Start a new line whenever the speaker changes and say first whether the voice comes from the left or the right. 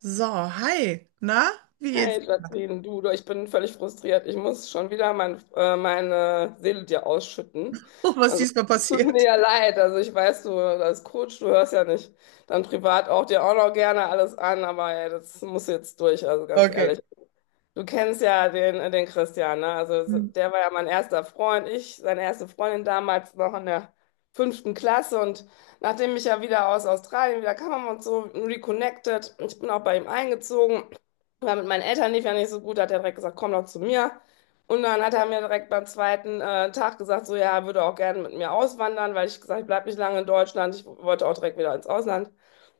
right: So, hi. Na, wie geht's?
left: Hey Jacqueline, du, ich bin völlig frustriert. Ich muss schon wieder meine Seele dir ausschütten.
right: Oh, was ist
left: Also
right: diesmal
left: tut mir
right: passiert?
left: ja leid. Also ich weiß, du als Coach, du hörst ja nicht dann privat auch dir auch noch gerne alles an, aber ja, das muss jetzt durch, also ganz
right: Okay.
left: ehrlich. Du kennst ja den Christian, ne? Also der war ja mein erster Freund, seine erste Freundin damals noch in der fünften Klasse. Und nachdem ich ja wieder aus Australien wieder kam, haben wir uns so reconnected. Ich bin auch bei ihm eingezogen. Weil mit meinen Eltern lief ja nicht so gut, da hat er direkt gesagt, komm doch zu mir. Und dann hat er mir direkt beim zweiten Tag gesagt, so ja, er würde auch gerne mit mir auswandern, weil ich gesagt, ich bleibe nicht lange in Deutschland, ich wollte auch direkt wieder ins Ausland.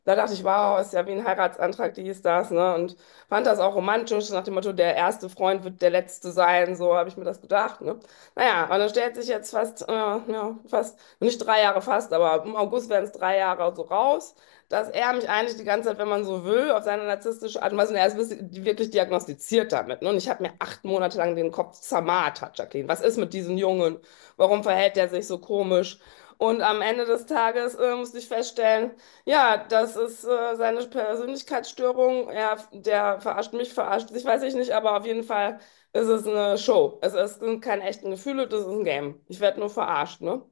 left: Da dachte ich, wow, ist ja wie ein Heiratsantrag, dies, das, ne? Und fand das auch romantisch, so nach dem Motto, der erste Freund wird der letzte sein, so habe ich mir das gedacht, ne? Naja, und dann stellt sich jetzt fast, nicht 3 Jahre fast, aber im August werden es 3 Jahre so raus, dass er mich eigentlich die ganze Zeit, wenn man so will, auf seine narzisstische Art und Weise, und er ist wirklich wirklich diagnostiziert damit, ne? Und ich habe mir 8 Monate lang den Kopf zermartert, Jacqueline. Was ist mit diesem Jungen? Warum verhält er sich so komisch? Und am Ende des Tages, musste ich feststellen, ja, das ist seine Persönlichkeitsstörung. Er, der verarscht mich, verarscht sich, weiß ich nicht, aber auf jeden Fall ist es eine Show. Es sind keine echten Gefühle, das ist ein Game. Ich werde nur verarscht, ne?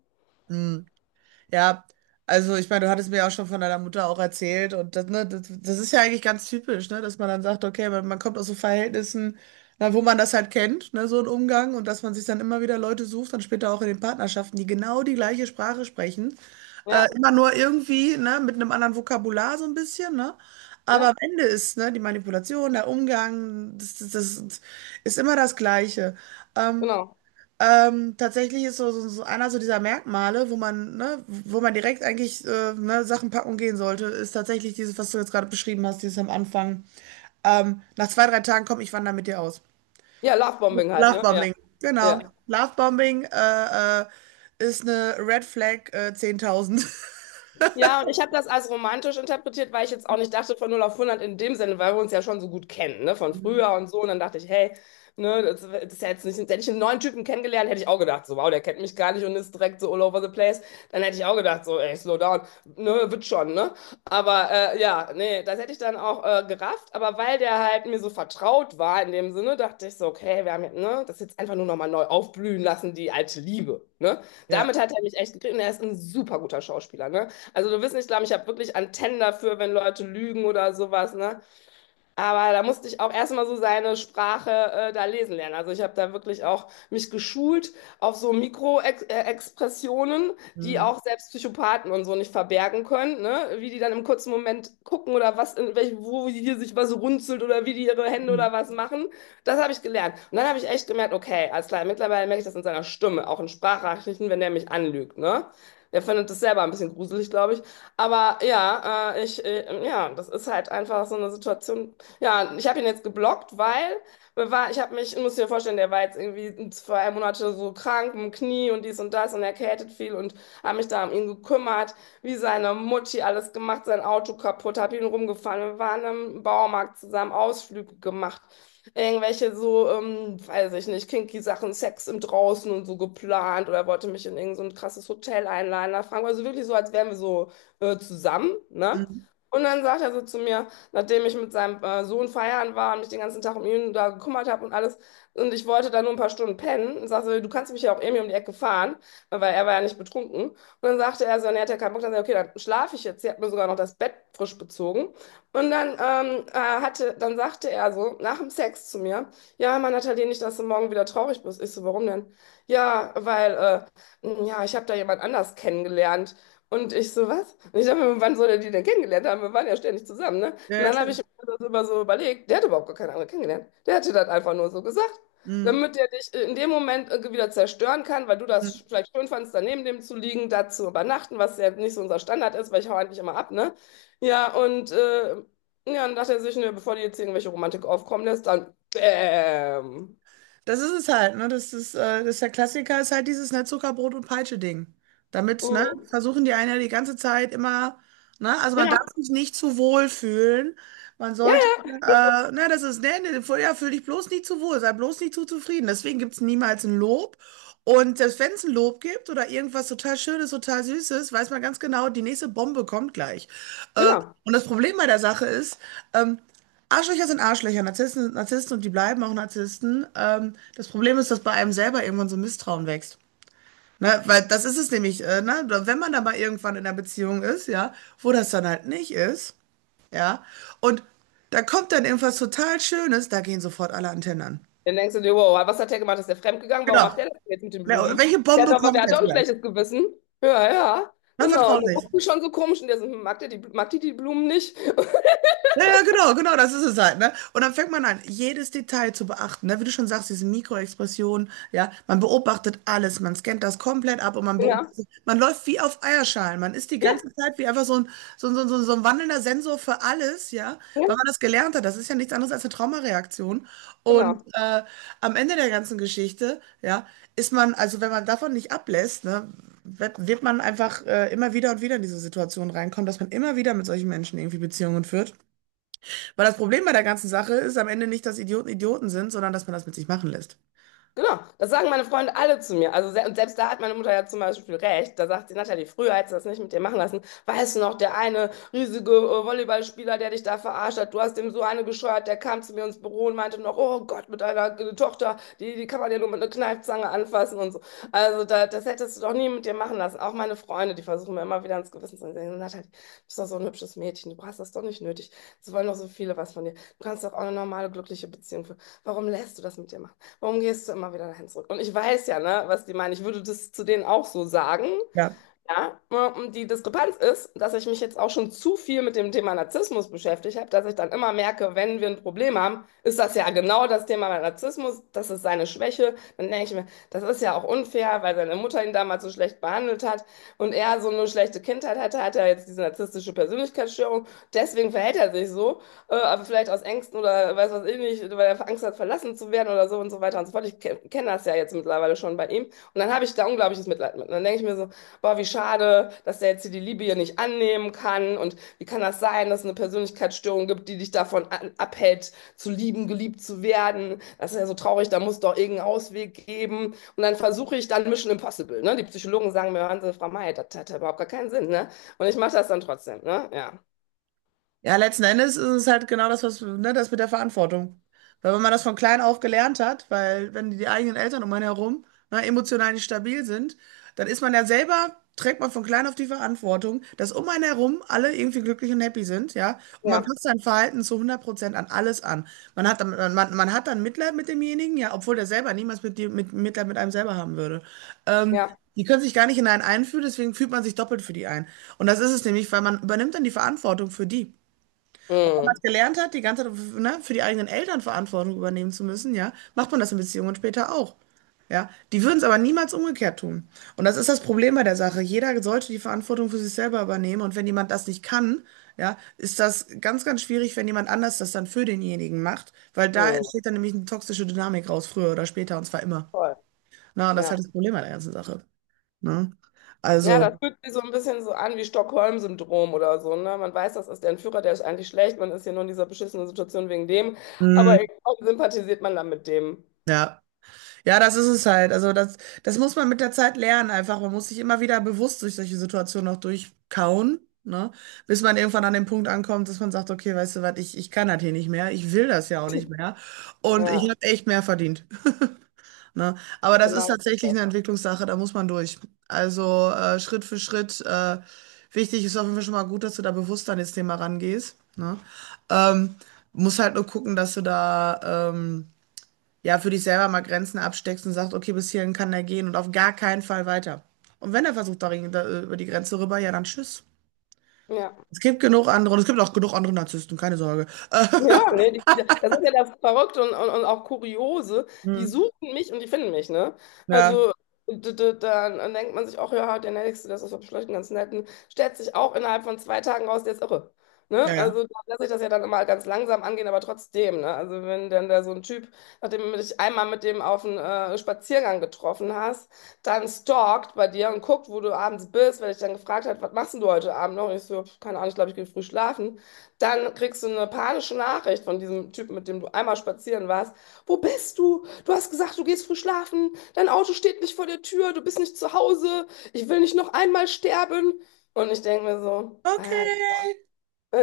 right: Hm. Ja, also ich meine, du hattest mir ja auch schon von deiner Mutter auch erzählt und das, ne, das ist ja eigentlich ganz typisch, ne, dass man dann sagt, okay, man kommt aus so Verhältnissen, na, wo man das halt kennt, ne, so ein Umgang und dass man sich dann immer wieder Leute sucht, dann später auch in den Partnerschaften, die genau die gleiche Sprache sprechen,
left: Ja,
right: immer nur irgendwie, ne, mit einem anderen Vokabular so ein bisschen, ne, aber am
left: ja,
right: Ende ist, ne, die Manipulation, der Umgang, das ist immer das Gleiche. Ähm,
left: genau.
right: Tatsächlich ist so einer so dieser Merkmale, wo man, ne, wo man direkt eigentlich ne, Sachen packen und gehen sollte, ist tatsächlich dieses, was du jetzt gerade beschrieben hast, dieses am Anfang. Nach zwei, drei Tagen komm, ich wandere mit dir aus.
left: Ja, Lovebombing halt, ne? Ja,
right: Lovebombing, genau.
left: ja.
right: Lovebombing ist eine Red Flag 10.000.
left: Ja, und ich habe das als romantisch interpretiert, weil ich jetzt auch nicht dachte von null auf hundert in dem Sinne, weil wir uns ja schon so gut kennen, ne, von früher und so. Und dann dachte ich, hey, ne, das ist ja jetzt nicht, hätte ich einen neuen Typen kennengelernt, hätte ich auch gedacht, so, wow, der kennt mich gar nicht und ist direkt so all over the place. Dann hätte ich auch gedacht, so, ey, slow down, ne, wird schon, ne? Aber ja, nee, das hätte ich dann auch gerafft. Aber weil der halt mir so vertraut war in dem Sinne, dachte ich so, okay, wir haben jetzt, ne, das jetzt einfach nur nochmal neu aufblühen lassen, die alte Liebe, ne?
right: Ja.
left: Damit hat er mich echt gekriegt und er ist ein super guter Schauspieler, ne? Also du wirst nicht glauben, ich habe wirklich Antennen dafür, wenn Leute lügen oder sowas, ne? Aber da musste ich auch erstmal so seine Sprache da lesen lernen. Also ich habe da wirklich auch mich geschult auf so Mikroexpressionen, die
right: Mhm.
left: auch selbst Psychopathen und so nicht verbergen können, ne? Wie die dann im kurzen Moment gucken oder was in welch, wo hier sich was runzelt oder wie die ihre Hände
right: Mhm.
left: oder was machen. Das habe ich gelernt. Und dann habe ich echt gemerkt, okay, alles klar, mittlerweile merke ich das in seiner Stimme, auch in Sprachnachrichten, wenn der mich anlügt, ne? Der findet das selber ein bisschen gruselig, glaube ich. Aber ja, ja, das ist halt einfach so eine Situation. Ja, ich habe ihn jetzt geblockt, weil ich muss dir vorstellen, der war jetzt irgendwie 2 Monate so krank im Knie und dies und das und erkältet viel und habe mich da um ihn gekümmert, wie seine Mutti alles gemacht, sein Auto kaputt, habe ihn rumgefahren. Wir waren im Baumarkt zusammen, Ausflüge gemacht, irgendwelche so, weiß ich nicht, kinky Sachen, Sex im Draußen und so geplant oder wollte mich in irgend so ein krasses Hotel einladen. Da fragen also wirklich so, als wären wir so zusammen, ne?
right: Mhm.
left: Und dann sagt er so zu mir, nachdem ich mit seinem Sohn feiern war und mich den ganzen Tag um ihn da gekümmert habe und alles. Und ich wollte da nur ein paar Stunden pennen und sagte, so, du kannst mich ja auch irgendwie um die Ecke fahren, weil er war ja nicht betrunken. Und dann sagte er so, und er hat ja keinen Bock, dann sagte er okay, dann schlafe ich jetzt. Sie hat mir sogar noch das Bett frisch bezogen. Und dann, dann sagte er so, nach dem Sex zu mir, ja, Mann, Nathalie, nicht, dass du morgen wieder traurig bist. Ich so, warum denn? Ja, ja, ich habe da jemand anders kennengelernt. Und ich so, was? Und ich dachte mir, wann soll er die denn kennengelernt haben? Wir waren ja ständig zusammen, ne?
right: Ja,
left: Und
right: ja,
left: dann habe ich
right: klar.
left: mir das immer so überlegt, der hat überhaupt gar keine andere kennengelernt. Der hat dir das einfach nur so gesagt,
right: Mhm.
left: damit er dich in dem Moment irgendwie wieder zerstören kann, weil du das
right: Mhm.
left: vielleicht schön fandst, daneben dem zu liegen, da zu übernachten, was ja nicht so unser Standard ist, weil ich hau eigentlich immer ab, ne? Ja, und ja, dann dachte er sich, ne, bevor die jetzt irgendwelche Romantik aufkommen lässt, dann bäm.
right: Das ist es halt, ne? Das ist der Klassiker, ist halt dieses, ne, Zuckerbrot und Peitsche-Ding. Damit, ne,
left: Mhm.
right: versuchen die einen ja die ganze Zeit immer, ne, also man darf
left: Genau.
right: sich nicht zu wohl fühlen. Man
left: Ja,
right: sollte,
left: ja,
right: ne, das ist, ne, ne, ja, fühl dich bloß nicht zu wohl, sei bloß nicht zu zufrieden. Deswegen gibt es niemals ein Lob. Und selbst wenn es ein Lob gibt oder irgendwas total Schönes, total Süßes, weiß man ganz genau, die nächste Bombe kommt gleich. Äh,
left: genau.
right: und das Problem bei der Sache ist, ähm, Arschlöcher sind Arschlöcher, Narzissten sind Narzissten und die bleiben auch Narzissten. Das Problem ist, dass bei einem selber irgendwann so ein Misstrauen wächst. Ne? Weil das ist es nämlich, ne? Wenn man dann mal irgendwann in einer Beziehung ist, ja, wo das dann halt nicht ist, ja, und da kommt dann irgendwas total Schönes, da gehen sofort alle Antennen an.
left: Dann denkst du dir, wow, was hat der gemacht? Ist der fremdgegangen? Warum
right: Genau.
left: macht der das jetzt mit den
right: Ja,
left: Blumen?
right: welche
left: Der hat
right: Bombe
left: doch,
right: kommt
left: der hat doch
right: jetzt
left: ein
right: gleich?
left: schlechtes Gewissen. Ja, ja,
right: Man
left: genau.
right: vertraut
left: Und dann
right: nicht.
left: guckst du schon so komisch und der so, hm, mag der die, mag die die Blumen nicht?
right: Ja, ja, genau, genau, das ist es halt, ne? Und dann fängt man an, jedes Detail zu beachten, ne? Wie du schon sagst, diese Mikroexpressionen, ja, man beobachtet alles, man scannt das komplett ab und man
left: Ja,
right: beobachtet, man läuft wie auf Eierschalen, man ist die
left: ja,
right: ganze Zeit wie einfach so ein, so ein, so ein, so ein so ein wandelnder Sensor für alles, ja,
left: ja,
right: weil man das gelernt hat, das ist ja nichts anderes als eine Traumareaktion. Und
left: genau.
right: am Ende der ganzen Geschichte, ja, ist man, also wenn man davon nicht ablässt, ne, wird man einfach immer wieder und wieder in diese Situation reinkommen, dass man immer wieder mit solchen Menschen irgendwie Beziehungen führt. Weil das Problem bei der ganzen Sache ist am Ende nicht, dass Idioten Idioten sind, sondern dass man das mit sich machen lässt.
left: Genau, das sagen meine Freunde alle zu mir. Also se und selbst da hat meine Mutter ja zum Beispiel recht. Da sagt sie, Natalie, früher hättest du das nicht mit dir machen lassen. Weißt du noch, der eine riesige Volleyballspieler, der dich da verarscht hat, du hast dem so eine gescheuert, der kam zu mir ins Büro und meinte noch, oh Gott, mit deiner Tochter, die, die kann man ja nur mit einer Kneifzange anfassen und so. Also da, das hättest du doch nie mit dir machen lassen. Auch meine Freunde, die versuchen mir immer wieder ins Gewissen zu sagen, Natalie, du bist doch so ein hübsches Mädchen, du hast das doch nicht nötig. Es wollen doch so viele was von dir. Du kannst doch auch eine normale, glückliche Beziehung führen. Warum lässt du das mit dir machen? Warum gehst du immer wieder dahin zurück? Und ich weiß ja, ne, was die meinen. Ich würde das zu denen auch so sagen.
right: Ja.
left: Ja, und die Diskrepanz ist, dass ich mich jetzt auch schon zu viel mit dem Thema Narzissmus beschäftigt habe, dass ich dann immer merke, wenn wir ein Problem haben, ist das ja genau das Thema bei Narzissmus, das ist seine Schwäche. Dann denke ich mir, das ist ja auch unfair, weil seine Mutter ihn damals so schlecht behandelt hat und er so eine schlechte Kindheit hatte, hat er jetzt diese narzisstische Persönlichkeitsstörung. Deswegen verhält er sich so, aber vielleicht aus Ängsten oder weiß was ich nicht, weil er Angst hat, verlassen zu werden oder so und so weiter und so fort. Ich kenne das ja jetzt mittlerweile schon bei ihm. Und dann habe ich da unglaubliches Mitleid mit. Und dann denke ich mir so, boah, wie schade, dass der jetzt hier die Liebe hier nicht annehmen kann. Und wie kann das sein, dass es eine Persönlichkeitsstörung gibt, die dich davon abhält, zu lieben, geliebt zu werden? Das ist ja so traurig, da muss doch irgendeinen Ausweg geben. Und dann versuche ich dann Mission Impossible. Ne? Die Psychologen sagen mir, hören Sie, Frau May, das hat ja überhaupt gar keinen Sinn. Ne? Und ich mache das dann trotzdem. Ne? Ja,
right: Ja, letzten Endes ist es halt genau das, was, ne, das mit der Verantwortung. Weil wenn man das von klein auf gelernt hat, weil wenn die eigenen Eltern um einen herum, ne, emotional nicht stabil sind, dann ist man ja selber, trägt man von klein auf die Verantwortung, dass um einen herum alle irgendwie glücklich und happy sind, ja. Und man
left: ja,
right: passt sein Verhalten zu 100% an alles an. Man hat dann, man hat dann Mitleid mit demjenigen, ja, obwohl der selber niemals Mitleid mit einem selber haben würde. Ähm,
left: ja.
right: Die können sich gar nicht in einen einfühlen, deswegen fühlt man sich doppelt für die ein. Und das ist es nämlich, weil man übernimmt dann die Verantwortung für die. Und wenn man
left: Mm,
right: es gelernt hat, die ganze Zeit, ne, für die eigenen Eltern Verantwortung übernehmen zu müssen, ja, macht man das in Beziehungen später auch. Ja, die würden es aber niemals umgekehrt tun. Und das ist das Problem bei der Sache. Jeder sollte die Verantwortung für sich selber übernehmen. Und wenn jemand das nicht kann, ja, ist das ganz, ganz schwierig, wenn jemand anders das dann für denjenigen macht, weil da
left: mm,
right: entsteht dann nämlich eine toxische Dynamik raus, früher oder später, und zwar immer.
left: toll.
right: Na, und das ist halt
left: Ja.
right: das Problem an der ganzen Sache. Ne?
left: Ja,
right: Also,
left: das fühlt sich so ein bisschen so an wie Stockholm-Syndrom oder so, ne? Man weiß, das ist der Entführer, der ist eigentlich schlecht, man ist hier nur in dieser beschissenen Situation wegen dem,
right: mh,
left: aber irgendwie sympathisiert man dann mit dem.
right: ja. Ja, das ist es halt. Also das, muss man mit der Zeit lernen einfach. Man muss sich immer wieder bewusst durch solche Situationen auch durchkauen, ne? Bis man irgendwann an den Punkt ankommt, dass man sagt, okay, weißt du was, ich kann das hier nicht mehr, ich will das ja auch nicht mehr und ich
left: Ja,
right: habe echt mehr verdient, ne? Aber das ist
left: genau. Das ist
right: tatsächlich
left: das.
right: eine Entwicklungssache, da muss man durch. Also Schritt für Schritt. Wichtig ist auf jeden Fall schon mal gut, dass du da bewusst an das Thema rangehst, ne? Ähm, Musst halt nur gucken, dass du da, ja, für dich selber mal Grenzen absteckst und sagst, okay, bis hierhin kann er gehen und auf gar keinen Fall weiter. Und wenn er versucht, da, über die Grenze rüber, ja, dann tschüss.
left: Ja.
right: Es gibt genug andere und es gibt auch genug andere Narzissten, keine Sorge.
left: Ja, ne, die, das ist ja das Verrückte und, auch Kuriose. Die
right: Hm.
left: suchen mich und die finden mich, ne?
right: Ja,
left: Also dann denkt man sich auch, ja, der Nächste, das ist doch vielleicht ein ganz netten, stellt sich auch innerhalb von 2 Tagen raus, der ist irre.
right: ja,
left: Ne?
right: ja.
left: Also da lässt sich das ja dann immer ganz langsam angehen, aber trotzdem, ne? Also wenn dann da so ein Typ, nachdem du dich einmal mit dem auf einen Spaziergang getroffen hast, dann stalkt bei dir und guckt, wo du abends bist, weil ich dann gefragt hat, was machst denn du heute Abend noch? Und ich so, keine Ahnung, ich glaube, ich gehe früh schlafen. Dann kriegst du eine panische Nachricht von diesem Typen, mit dem du einmal spazieren warst. Wo bist du? Du hast gesagt, du gehst früh schlafen. Dein Auto steht nicht vor der Tür. Du bist nicht zu Hause. Ich will nicht noch einmal sterben. Und ich denke mir so, Alter.
right: Okay.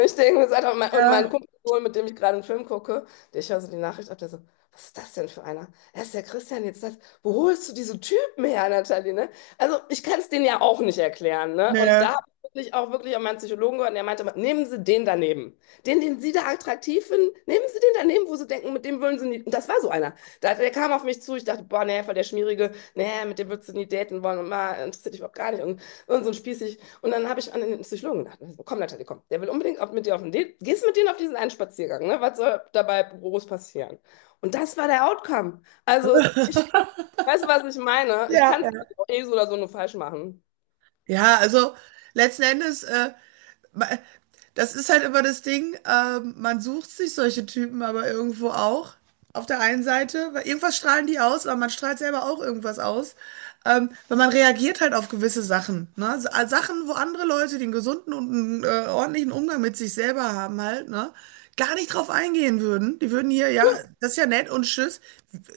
left: Ich denke mir das einfach, und mein
right: Ja,
left: Kumpel, mit dem ich gerade einen Film gucke, der ich höre so die Nachricht ab, der so, was ist das denn für einer? Er ist der Christian jetzt das. Wo holst du diese Typen her, Nathalie, ne? Also ich kann es denen ja auch nicht erklären, ne? Und da
right: ja,
left: habe ich wirklich auch wirklich an meinen Psychologen gehört, und der meinte, immer, nehmen Sie den daneben. Den, den Sie da attraktiv finden, nehmen Sie den daneben, wo Sie denken, mit dem würden Sie nie. Und das war so einer. Da, der kam auf mich zu, ich dachte, boah, nee, voll der Schmierige, nee, mit dem würdest du nie daten wollen und mal interessiert dich überhaupt gar nicht. Und so ein Spießig. Und dann habe ich an den Psychologen gedacht, also, komm Natalie, komm, der will unbedingt auf, mit dir auf den Date, gehst mit denen auf diesen einen Spaziergang, ne? Was soll dabei groß passieren? Und das war der Outcome. Also, weißt du, was ich meine? Ich
right: ja,
left: kann es
right: ja.
left: auch eh so oder so nur falsch machen.
right: Ja, also letzten Endes. Ma- Das ist halt immer das Ding, man sucht sich solche Typen aber irgendwo auch. Auf der einen Seite, weil irgendwas strahlen die aus, aber man strahlt selber auch irgendwas aus. Weil man reagiert halt auf gewisse Sachen. Ne? Sachen, wo andere Leute den gesunden und einen, ordentlichen Umgang mit sich selber haben halt, ne? Gar nicht drauf eingehen würden. Die würden hier, ja, das ist ja nett und tschüss.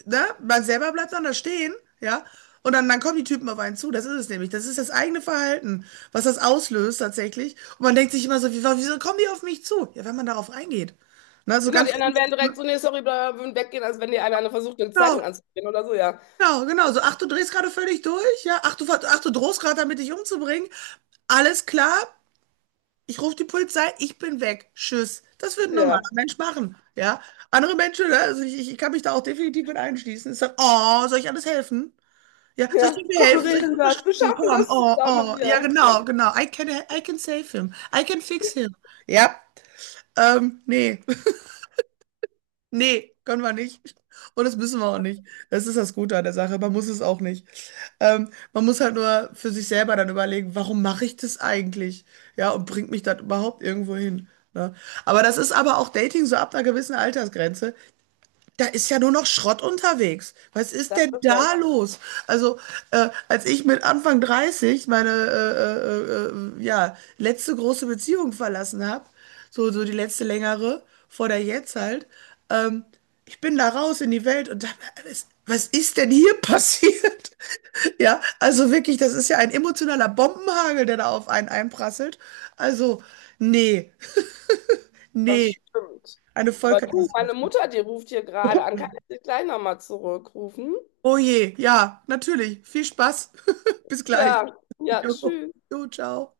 right: Ne? Man selber bleibt dann da stehen, ja. Und dann, kommen die Typen auf einen zu. Das ist es nämlich. Das ist das eigene Verhalten, was das auslöst tatsächlich. Und man denkt sich immer so, wieso kommen die auf mich zu? Ja, wenn man darauf eingeht. Na so
left: Genau,
right: ganz,
left: die anderen wären direkt
right: genau,
left: so, nee, sorry, bla, bla, würden weggehen, als wenn die eine versucht, eine
right: genau,
left: Zeitung anzudrehen oder so, ja.
right: genau. So, ach, du drehst gerade völlig durch, ja, ach, du drohst gerade damit, dich umzubringen. Alles klar, ich rufe die Polizei, ich bin weg. Tschüss. Das wird ein normaler
left: Ja,
right: Mensch machen, ja. Andere Menschen, ne, also ich kann mich da auch definitiv mit einschließen. Ich sage, oh, soll ich alles helfen? Ja, soll ich
left: ja,
right: dir mir
left: komm,
right: helfen?
left: wir
right: Soll ich dir
left: regeln das, wir
right: unterstützen?
left: schaffen
right: Komm,
left: das
right: oh,
left: zusammen,
right: oh. Ja,
left: ja. Ja.
right: genau, genau. I can save him. I can fix him. Ja, nee. Nee, können wir nicht. Und das müssen wir auch nicht. Das ist das Gute an der Sache. Man muss es auch nicht. Man muss halt nur für sich selber dann überlegen, warum mache ich das eigentlich? Ja, und bringt mich das überhaupt irgendwo hin? Ne? Aber das ist aber auch Dating so ab einer gewissen Altersgrenze. Da ist ja nur noch Schrott unterwegs. Was ist
left: Das
right: denn
left: ist das,
right: da los? Also, als ich mit Anfang 30 meine ja, letzte große Beziehung verlassen habe, so die letzte längere, vor der jetzt halt, ähm, ich bin da raus in die Welt und dachte, was ist denn hier passiert? Ja, also wirklich, das ist ja ein emotionaler Bombenhagel, der da auf einen einprasselt. Also, nee, nee,
left: das stimmt.
right: eine
left: Aber du, meine
right: Vollkatastrophe.
left: Mutter, die ruft hier gerade an, kann ich dich gleich nochmal zurückrufen?
right: Oh je, ja, natürlich. Viel Spaß. Bis gleich.
left: Ja, ja,
right: Jo,
left: tschüss.
right: jo, ciao.